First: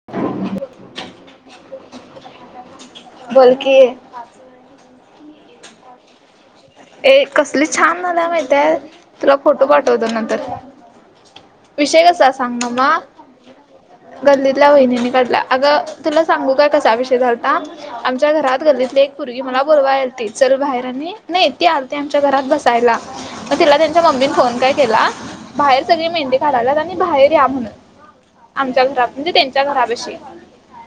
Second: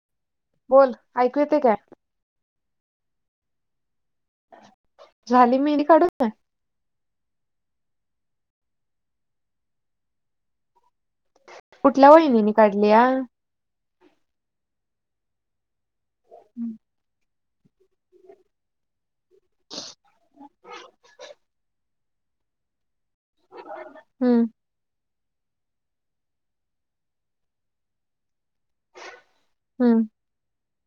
[unintelligible] बोल, ऐकू येतय काय? बोल की. झाली मेहंदी काढून? ए कसली छान आल्या माहतीय तुला फोटो पाठवतो नंतर. विषय कुठल्या कसा वहिनीने सांग काढली नमा या गल्लीतल्या वहिनीनी काढल्या अगं तुला सांगू काय कसा विषय झालं ता आमच्या घरात गल्लीतली एक पुरगी मला बोलवायला आलती चल बाहेर आणि नाही ती आमच्या घरात बसायला मग तिला त्यांच्या मम्मी हम्म फोन काय केला बाहेर सगळी मेहंदी काढाल्यात आणि बाहेर या म्हणून आमच्या घरात म्हणजे त्यांच्या हम्म घराबशी.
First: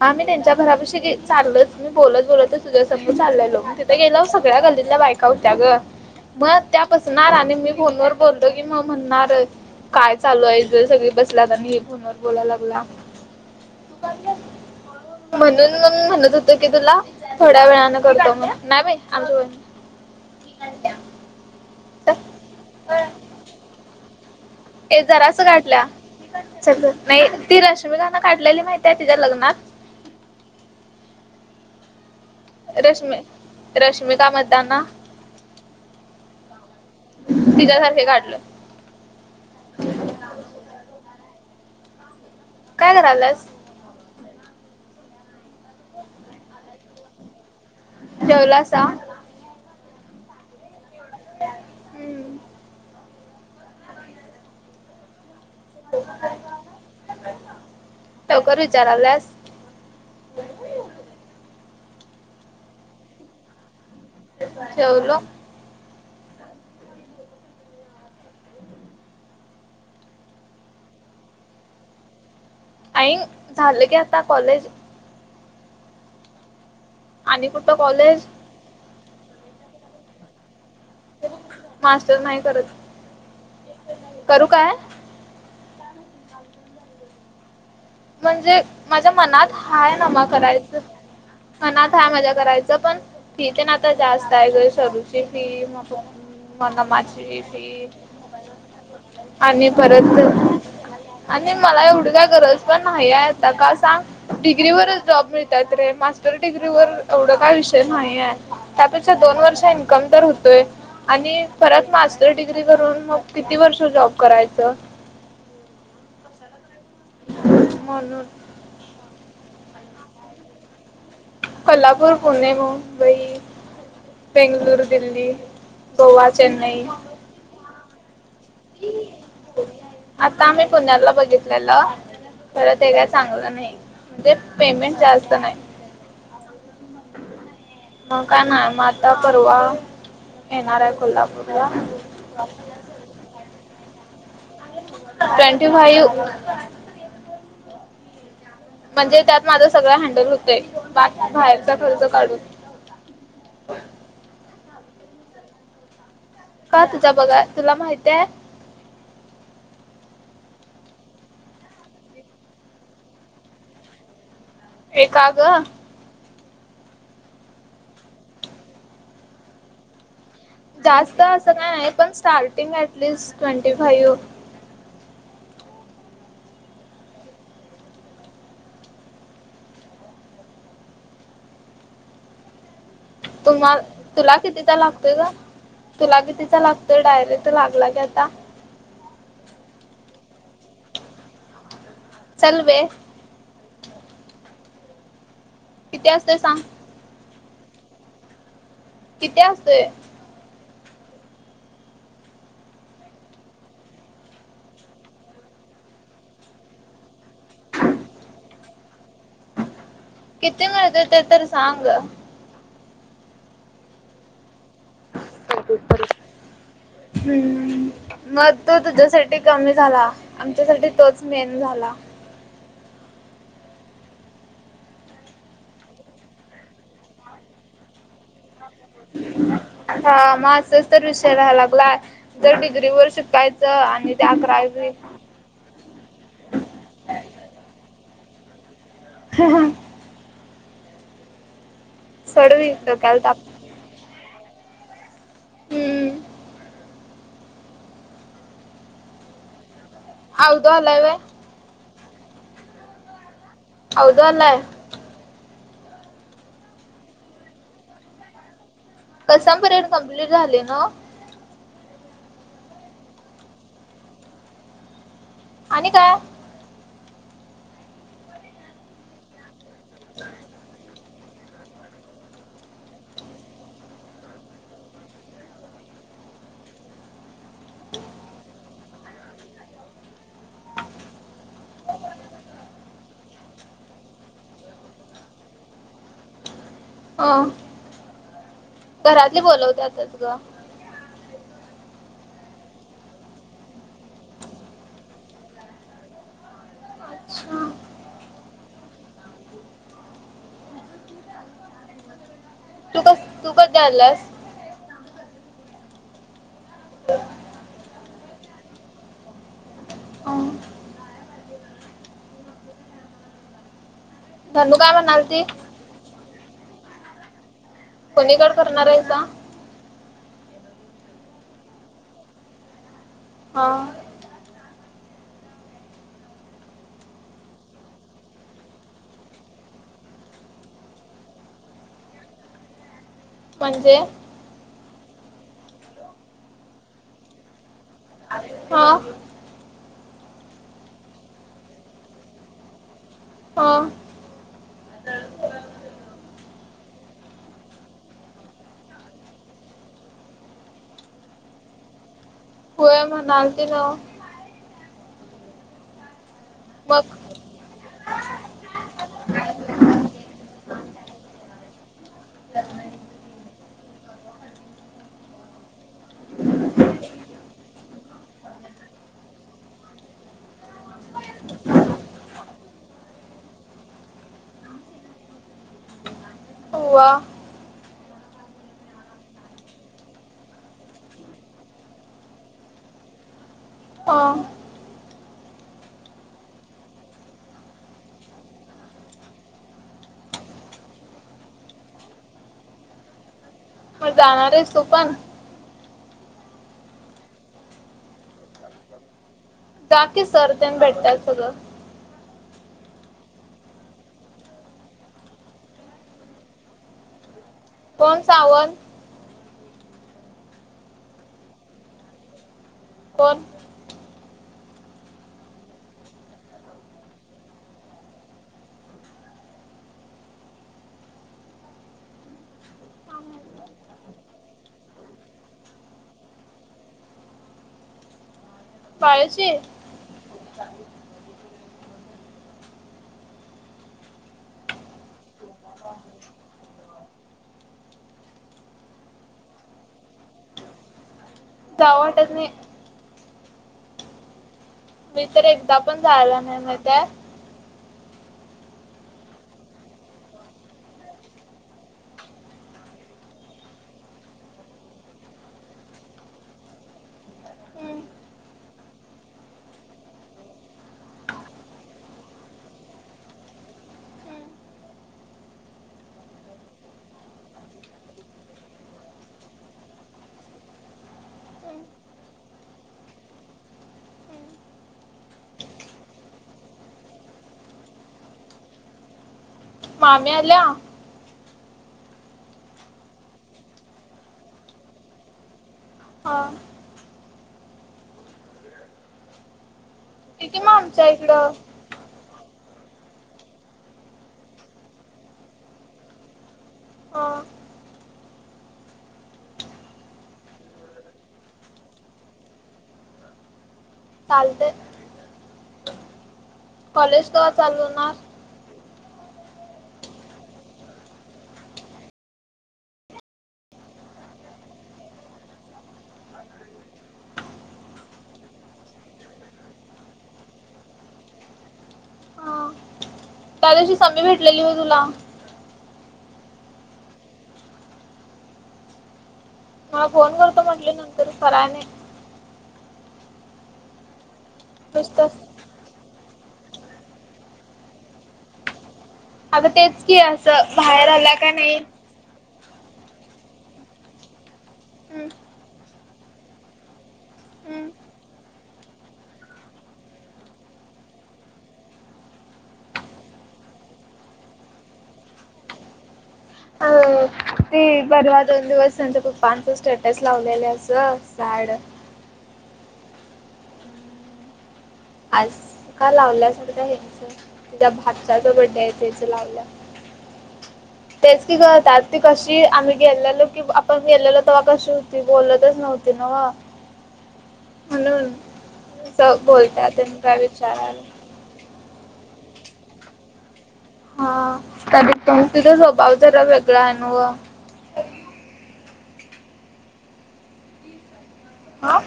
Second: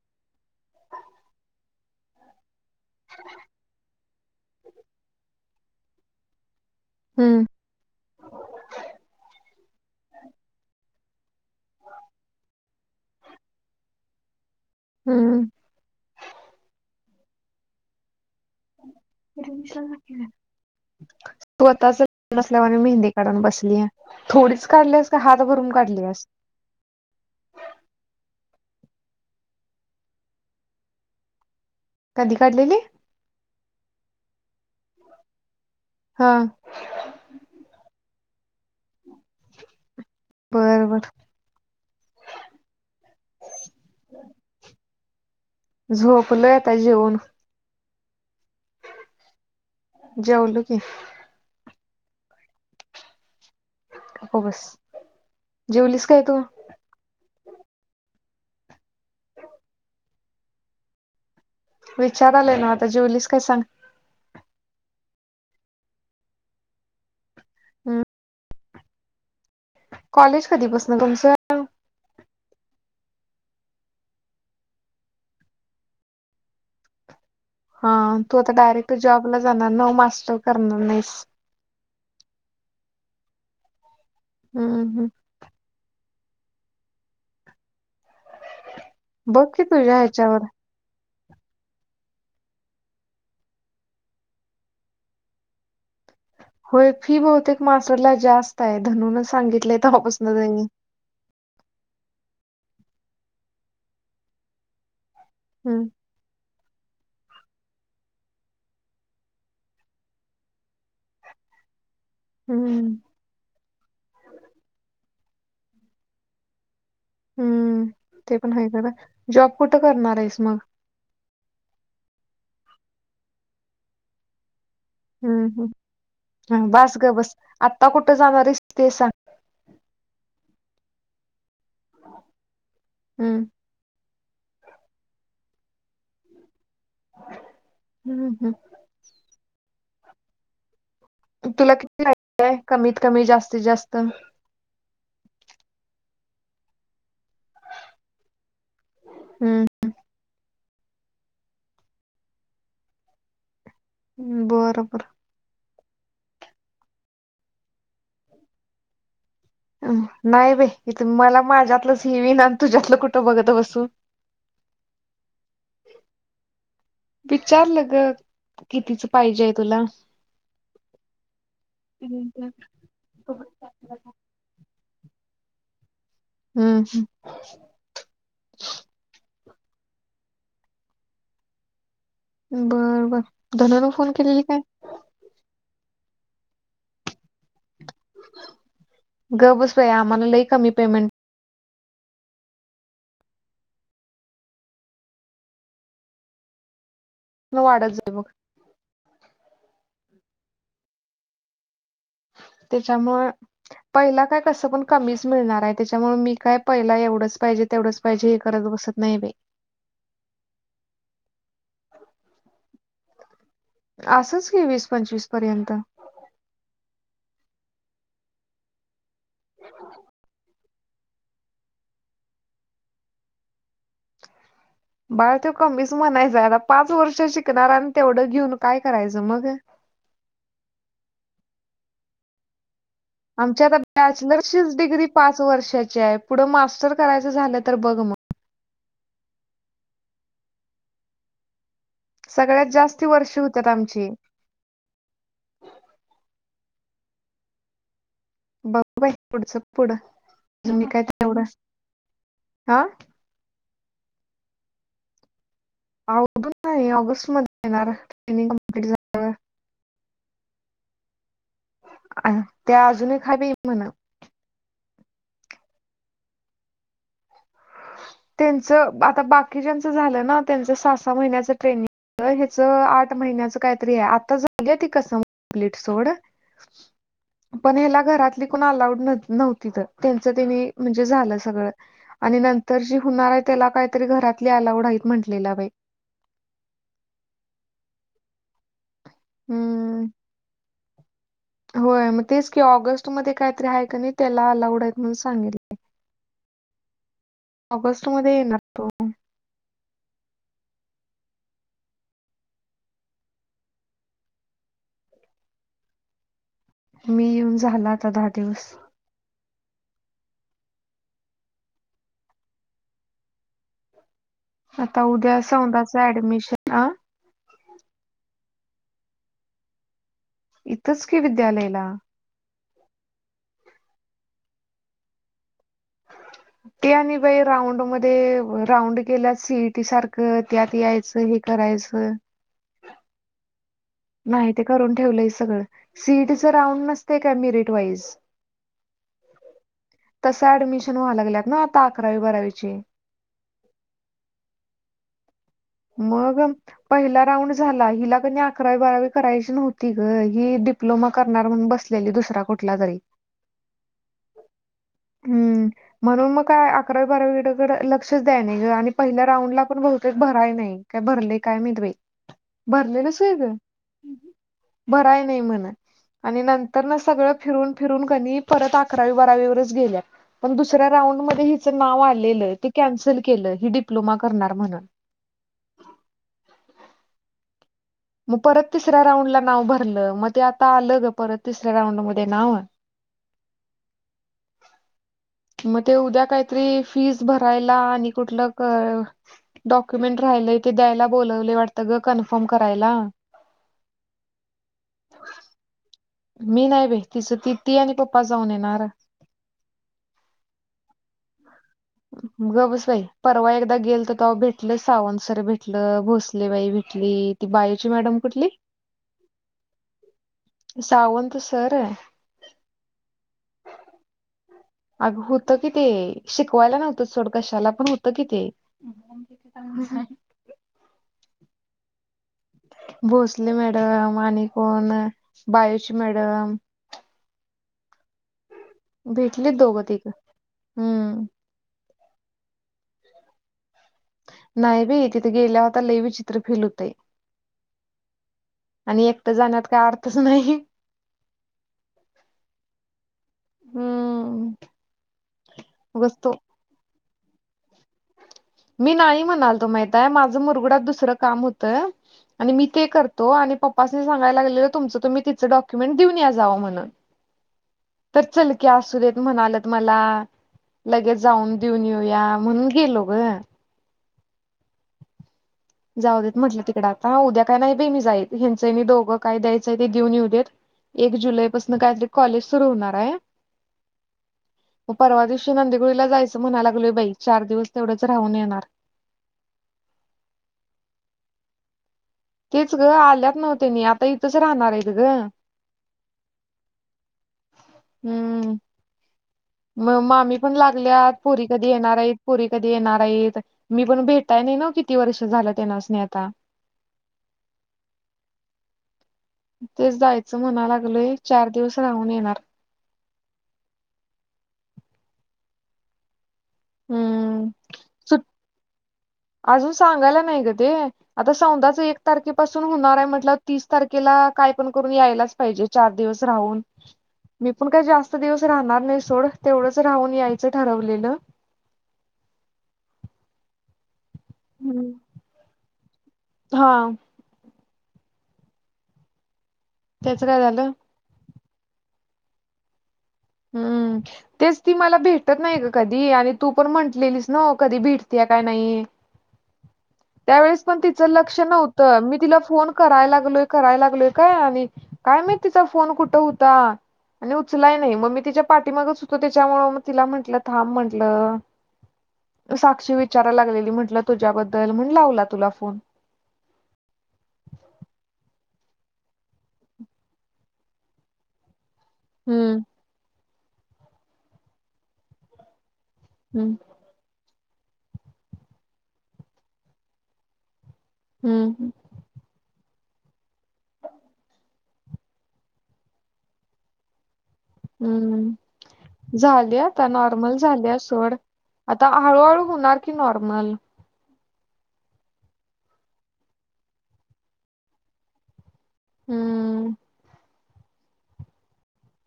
हा मी त्यांच्या घरापशी चालच मी बोलत बोलतच तुझ्या संग चाललेलो तिथे गेलो सग ळ्या गल्लीतल्या बायका होत्या ग मग त्या बसणार हम्म आणि मी फोनवर बोलतो की मग म्हणणार काय चालू आहे हीच सगळी बसल्यात आणि ही फोनवर बोलाय लागल्या. [unintelligible] हम्म म्हणून मग म्हणत होतो की तुला थोड्या वेळान करतो मग नाही बाई आमची [unintelligible] स्वतःच चल. नसल्यामुळे मेहंदी काढून बसल्या थोडीच ए काढल्यास काय जरासं हात भरून काढल्या काढलीयस? चल नाही ती रश्मीकान काढलेली माहितीय तिच्या लग्नात कधी काढलेली रश्मी रश्मिका मदाना हा. तिच्यासारखी काढलोय. बर बर. काय कराल्यास? झोपलोय आता जेवून. जेवलासा? जेवलो की. हम्म. गप बस, जेवलीस काय तू? लवकर विचाराल्यास, विचारालोय नवं आता जेवलीस काय सांग? जेवलो. हम्म. कॉलेज कधी पासनं तुमचं. अईग झालं की आता कॉलेज. आणि कोण? हा तू आता डायरेक्ट जॉब ला जाणार ना, मास्टर करणार नाहीस. मास्टर नाही करत. करू हम काय हम, म्हणजे माझ्या बघ मनात की तुझ्या हाय नमा ह्याच्यावर करायचं. मनात हाय माझ्या करायचं पण फी तेन आता जास्त आहे ग. सरूची फी म मना होय फी माझी बहुतेक फि मास्टरला जास्त आहे धनून आणि सांगितलंय परत तेव्हापासून त्यांनी आणि मला एवढी काय गरज पण नाही आहे आता का सांग, डिग्री वरच जॉब मिळतात हम्म रे मास्ट तर डग्री वर एवढा काय विषय नाही आहे. त्यापेक्षा दोन वर्ष इन्कम तर होतोय. आणि परत मास्टर डिग्री हम्म करून मग किती वर्ष जॉब करायचं. हम, म्हणून ते पण हाय खर जॉब कुठं करणार आहेस मग कोल्हापूर, पुणे, मुंबई बेंगलुरू, दिल्ली, हम्म गोवा, चेन्नई आता कुठे जाणार आहेस ते सांग? आता आम्ही पुण्याला बघितलेलं पर ते काय हम्म चांगलं नाही. म्हणजे पेमेंट जास्त नाही. मग हम्म काय हम्म नाही. मग आता परवा येणार आहे कोल्हापूर. तुला किती वाटतेय. कमीत कमी जास्तीत जास्त ट्वेंटी फाईव्ह म्हणजे त्यात हम्म माझं सगळं हँडल होतंय. [unintelligible] बाहेरचा खर्च काढून. बरोबर का तुझा बघाया तुला माहितीये? नाही बाई, इथं मला माझ्यातलंच हे विना तुझ्यातलं कुठं बघत बसू ए काग? विचारल ग कितीच पाहिजेय तुला. जास्त असं नाही. पण हम्म स्टार्टिंग ऍटलिस्ट ट्वेंटी फाईव्ह हम्म हम्, बर बर. तुम्हाल धनून फोन तुला केलेली काय कितीचा लागतोय गं? तुला कितीचा लागतोय? डायरेक्ट लागला की आता. गप बस बया आम्हाला लई कमी पेमेंट चल वेे किती असतोय सांग? मग वाढत जाई बघ. किती असतोय? त्याच्यामुळ पहिला काय कसं पण कमीच मिळणार आहे. त्याच्यामुळ मी काय पहिला एवढंच पाहिजे, तेवढंच पाहिजे. हे करत बसत नाही बाई. किती मिळतं ते तर सांग. असंच कि, वीस पंचवीस [unintelligible] पर्यंत हम्म, मग तो तुझ्यासाठी कमी झाला. आण तुझ्यासाठी तोच मेन झाला. बाळ ते कमीच म्हणायचं आता पाच वर्ष शिकणार आणि तेवढं घेऊन काय करायचं मग? हा, म असच तर विषय राहायला लागला जर डिग्री वर्ष? आमची शिकायचं आता आणि ते त्या करायच, बॅचलरचीच डिग्री पाच वर्षाची आहे पुढं मास्टर करायचं झालं तर बघ मग. हा हां, सगळ्यात सोडवी जास्ती डोक्याला ताप वर्ष होत्यात आमची, हम्म, बघू बाई पुढचं पुढं अवधू तुम्ही आलाय काय व्हय एवढं हा? आवदु आलाय, अवून नाही ऑगस्ट मध्ये येणार ट्रेनिंग, कम्प्लीट झाल्यावर कसम पीरेड कम्प्लीट झाले ना ओ, अ त्या अजूनही खायबी म्हणा, आणि काय, त्यांच आता बाकी ज्यांच झालं ना त्यांच सहा सहा महिन्याच ट्रेनिंग. अ हेच आठ महिन्याच काय तरी आहे आता झाली ती कसम कंप्लीट सोड. [inaudible] पण ह्याला घरातली कोण अलाउड न, नव्हती तर त्यांच त्यांनी म्हणजे झालं सगळं आणि न, तर जी होणार आहे त्याला काहीतरी घरातली अलाउड आहेत म्हटलेला बाई? हो, घरातली हम्म, बोलवत्यातच ग, होय मग तेच की ऑगस्ट मध्ये काहीतरी आहे का नाही त्याला अलाऊड आहेत म्हणून सांगितले. ऑगस्ट मध्ये येणार तो! तु कधी आलास, मी येऊन झाला आता दहा दिवस. हम्म, धनू काय आता उद्या म्हणालती सौदाच ऍडमिशन आ? कोणी कड करणार हाईसा, इथंच कि विद्यालयाला, हा, [inaudible] ते आणि बाई राऊंड मध्ये राऊंड केल्या सीटी सारखं त्यात यायचं हे? करायचं, म्हणजे, नाही ते करून ठेवलंय सगळं सीईटीच राऊंड नसतय का मिरेट वाईज. हो, तस ऍडमिशन व्हावला लागलेत ना आता अकरावी बारावीची. हां, मग पहिला राऊंड झाला हिला कणी अकरावी बारावी करायची नव्हती ग ही दि. डिप्लोमा करणार म्हणून बसलेली दुसरा कुठला तरी होय म्हणाली ती नव्ह, हम्म म्हणून मग काय अकरावी मग बारावीडेकडे लक्ष! तसच टाइमिंग तसं पहिल्या आणि राउंडला पण बहुतेक बा. काय नाही काय भरले काय माहीत बाई भरलेलच हाय अग. भराय नाही म्हण, आणि नंतर सगळं फिरून फिरून कनीय परत अकरावी बारावीवरच गेल्या. पण दुसऱ्या राऊंड मध्ये हिचं नाव आलेलं ते कॅन्सल केलं ही डिप्लोमा करणार म्हणून. अव्वा. मग परत तिसऱ्या राऊंडला नाव भरलं, मग ते आता आलं गं परत तिसऱ्या राऊंडमध्ये नाव. हा, मग ते उद्या काहीतरी फीज भरायला आणि कुठलं काय. डॉक्युमेंट राहिलय ते द्यायला बोलावले वाटतं गं, कन्फर्म करायला. मग जाणार आहेस तू पण मी नाही बाई तीचती ती आणि पप्पा जाऊन येणार. जा की, सर तेनं भेटतात सगळं. गं बस बाई परवा एकदा गेलत तवा भेटल सावंत सर भेटल भोसलेबाई भेटली. ती बायोची मॅडम कोण कुठली? सावंत? सावंत सर आहे. कोण? अग होतं कि, ते शिकवायला नव्हतं सोड कशाला पण होतं कि, ते. संमधी हाय. भोसले मॅडम आणि कोण बायोची मॅडम. बाळूची? भेटलीत दोघं तिघ हम्म, नाही बाई तिथे गेल्या वर आता लई विचित्र फिल होतंय. आणि एकटं जाण्यात काय अर्थच नाही. जावं वाटत नाही. हम, तरी एकदा पण जायाला नाही माहीत आहे. मी नाही म्हणालतो माहिताय माझं मुरगुडात दुसरं काम होतं. आणि मी ते करतो. आणि पप्पासनी सांगायला लागलेलो तुमचं तुम्ही तिचं डॉक्युमेंट देऊन या जावा म्हणून. [inaudible] तर चल की, असू देत म्हणालेत मलां. लगेच जाऊन देऊन येऊया म्हणून गेलो गं. जाऊ देत म्हटलं तिकडे आता उद्या काय नाही बी मी जाईत. ह्यांचं ह्यांनी दोघं काय द्यायचंय ते देऊन येऊ देत. एक जुलै पसंन काहीतरी कॉलेज सुरू होणार आहे. मग परवा दिवशी नंदिगुळीला जायचं म्हणाय लागलोय बाई चार दिवस तेवढंच राहून येणार. मामी आल्या? तेच गं आल्यात नव्ह त्यांनी आता इथंच राहणार आहे गं. ''हां'' हम्म, मग मामी ये पण की मग आमच्या लागल्यात पोरी इकडं. कधी येणार आहेत? पोरी कधी येणार आहेत? मी पण भेटाय नाही नव्ह किती वर्ष झालं त्यांनास नी आता. ''हं'' तेच जायचं म्हणाय लागलोय चार दिवस राहून येणार. चालतंय. कॉलेज हम्म कवा चालू होणार? सुट अजून सांगायला नाही गं ते. आता सौंधाच एक तारखेपासून होणार आहे. म्हटलं तीस तारखेला काय पण करून यायलाच. पाहिजे चार दिवस राहून. मी पण काही जास्त दिवस राहणार नाही सोड तेवढंच राहून यायचं ठरवलेलं. हा, त्यादिवशी संमी भेटलेली बघ हम्म. तुला? हा, हा त्याच फोन काय करतो झालं म्हणले, नंतर कराय नाही. हम्म. तेच ती मला भेटत नुसतंच नाही गं कधी. आणि तू पण म्हटलेलीस ना कधी भेटतेय काय नाही? आगं तेच की असं, त्यावेळेस पण तिचं बाहेर आलां लक्ष का नाही? नव्हतं मी तिला फोन कराय लागलोय, करायला लागलोय काय, आणि काय हम्म माहित तिचा फोन कुठं होता? आणि उचलाय हम्म नाही. मग मी तिच्या पाठीमागच होतो, त्याच्यामुळं मग तिला म्हंटलं थांब म्हटलं. साक्षी विचाराय लागलेली म्हटलं तुझ्याबद्दल, म्हणून लावला तुला फोन. ती परवा दोन दिवस त्यांचं पप्पांचं स्टेटस लावलेलं अस, सॅड हम्म, आज, का हम्म लावल्यासारख्या हेच त्या भाच्याच बडडे आहे त्याच लावल्या, तेच कि ग हम्म त्याच ती कशी आम्ही गेलेलो कि, आपण गेलेलो तेव्हा कशी होती, बोलतच नव्हती नवं. म्हणून, हम्म आसं झाली आता बोलत्यात. नॉर्मल झाल्या सोड, आता हळूहळू होणार की नॉर्मल. हा, त्या तिचा स्वभाव जरा वेगळा आहे न व. हम्म, हा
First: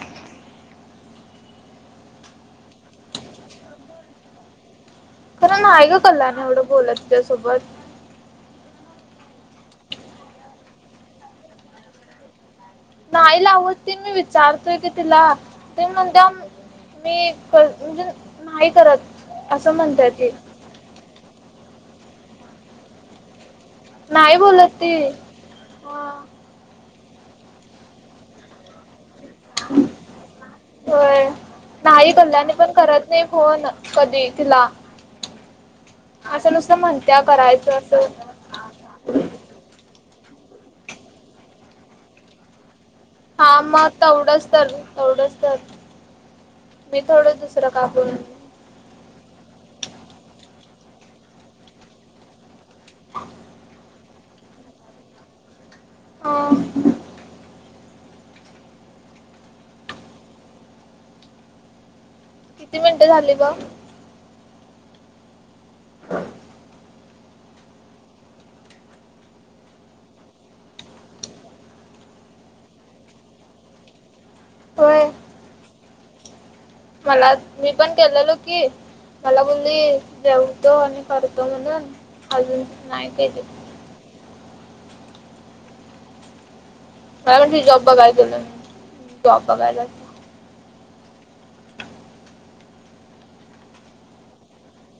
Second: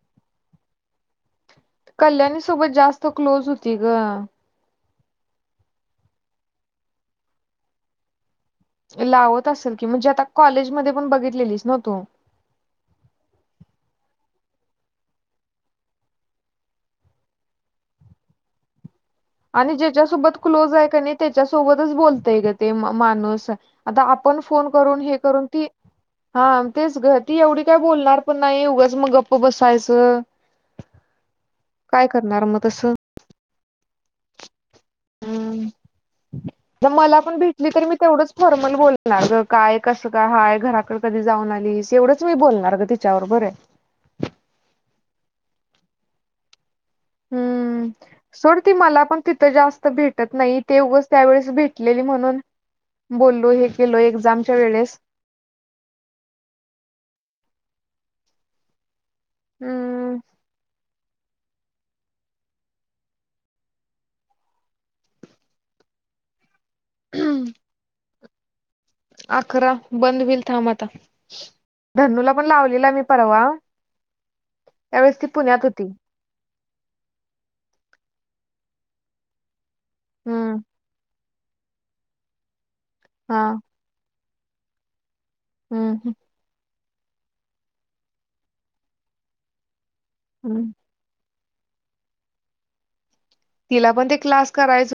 कल्याणी सोबत जास्त क्लोज होती ग, पन नाही ग कल्याणी एवढं बोलत तिच्यासोबत. लावत असेल की, म्हणजे आता कॉलेजमध्ये पण बघितलेलीच ना तू, नाही लावत ती, मी विचारतोय की तिला, ती म्हणत्याऽ मी म्हणजे, नाही करत. असं आणि म्हणत्या ती ज्याच्यासोबत क्लोज आहे का नाही, त्याच्यासोबतच बोलतय ग ते माणूस. आता नाही आपण फोन बोलत ती करून, हे करून, ती हा, तेच ग, ती एवढी काय बोलणार पण नाही उगच मग प बसायचं, होय काय नाही करणार कल्याणी मग पण तसं. करत नाही फोन, कधी तिला हम्म,, असं नुसतं मला म्हणत्या पण भेटली करायचं तरी मी असं तेवढंच फॉर्मल बोलणार ग, काय, कसं का हाय, घराकड कधी जाऊन आलीस, एवढंच मी बोलणार ग, तिच्यावर बरं हा, मग तेवढंच तर, तेवढंच तर मी थोडं दुसरं का हम्म, बोलू सोड ती मला पण तिथं जास्त भेटत नाही, ते उगंच त्यावेळेस भेटलेली म्हणून बोललो हे केलो एक्झामच्या वेळेस हां, हम्म. किती मिनटं झाली ग? हम्म, अकरा, बंद हुईल थांब आता. धनूला पण लावलेला मी परवा, होय त्यावेेळेस ती पुण्यात होती. मला, मी पण केलेलो की, मला बोलली, हम्म जेवतो आणि करतो म्हणून, अजून नाही केली. हा हम् हम, काय म्हणली जॉब बघाय गेलोय, जॉब बघायला. हम्म, तिला पण ते क्लास करायचं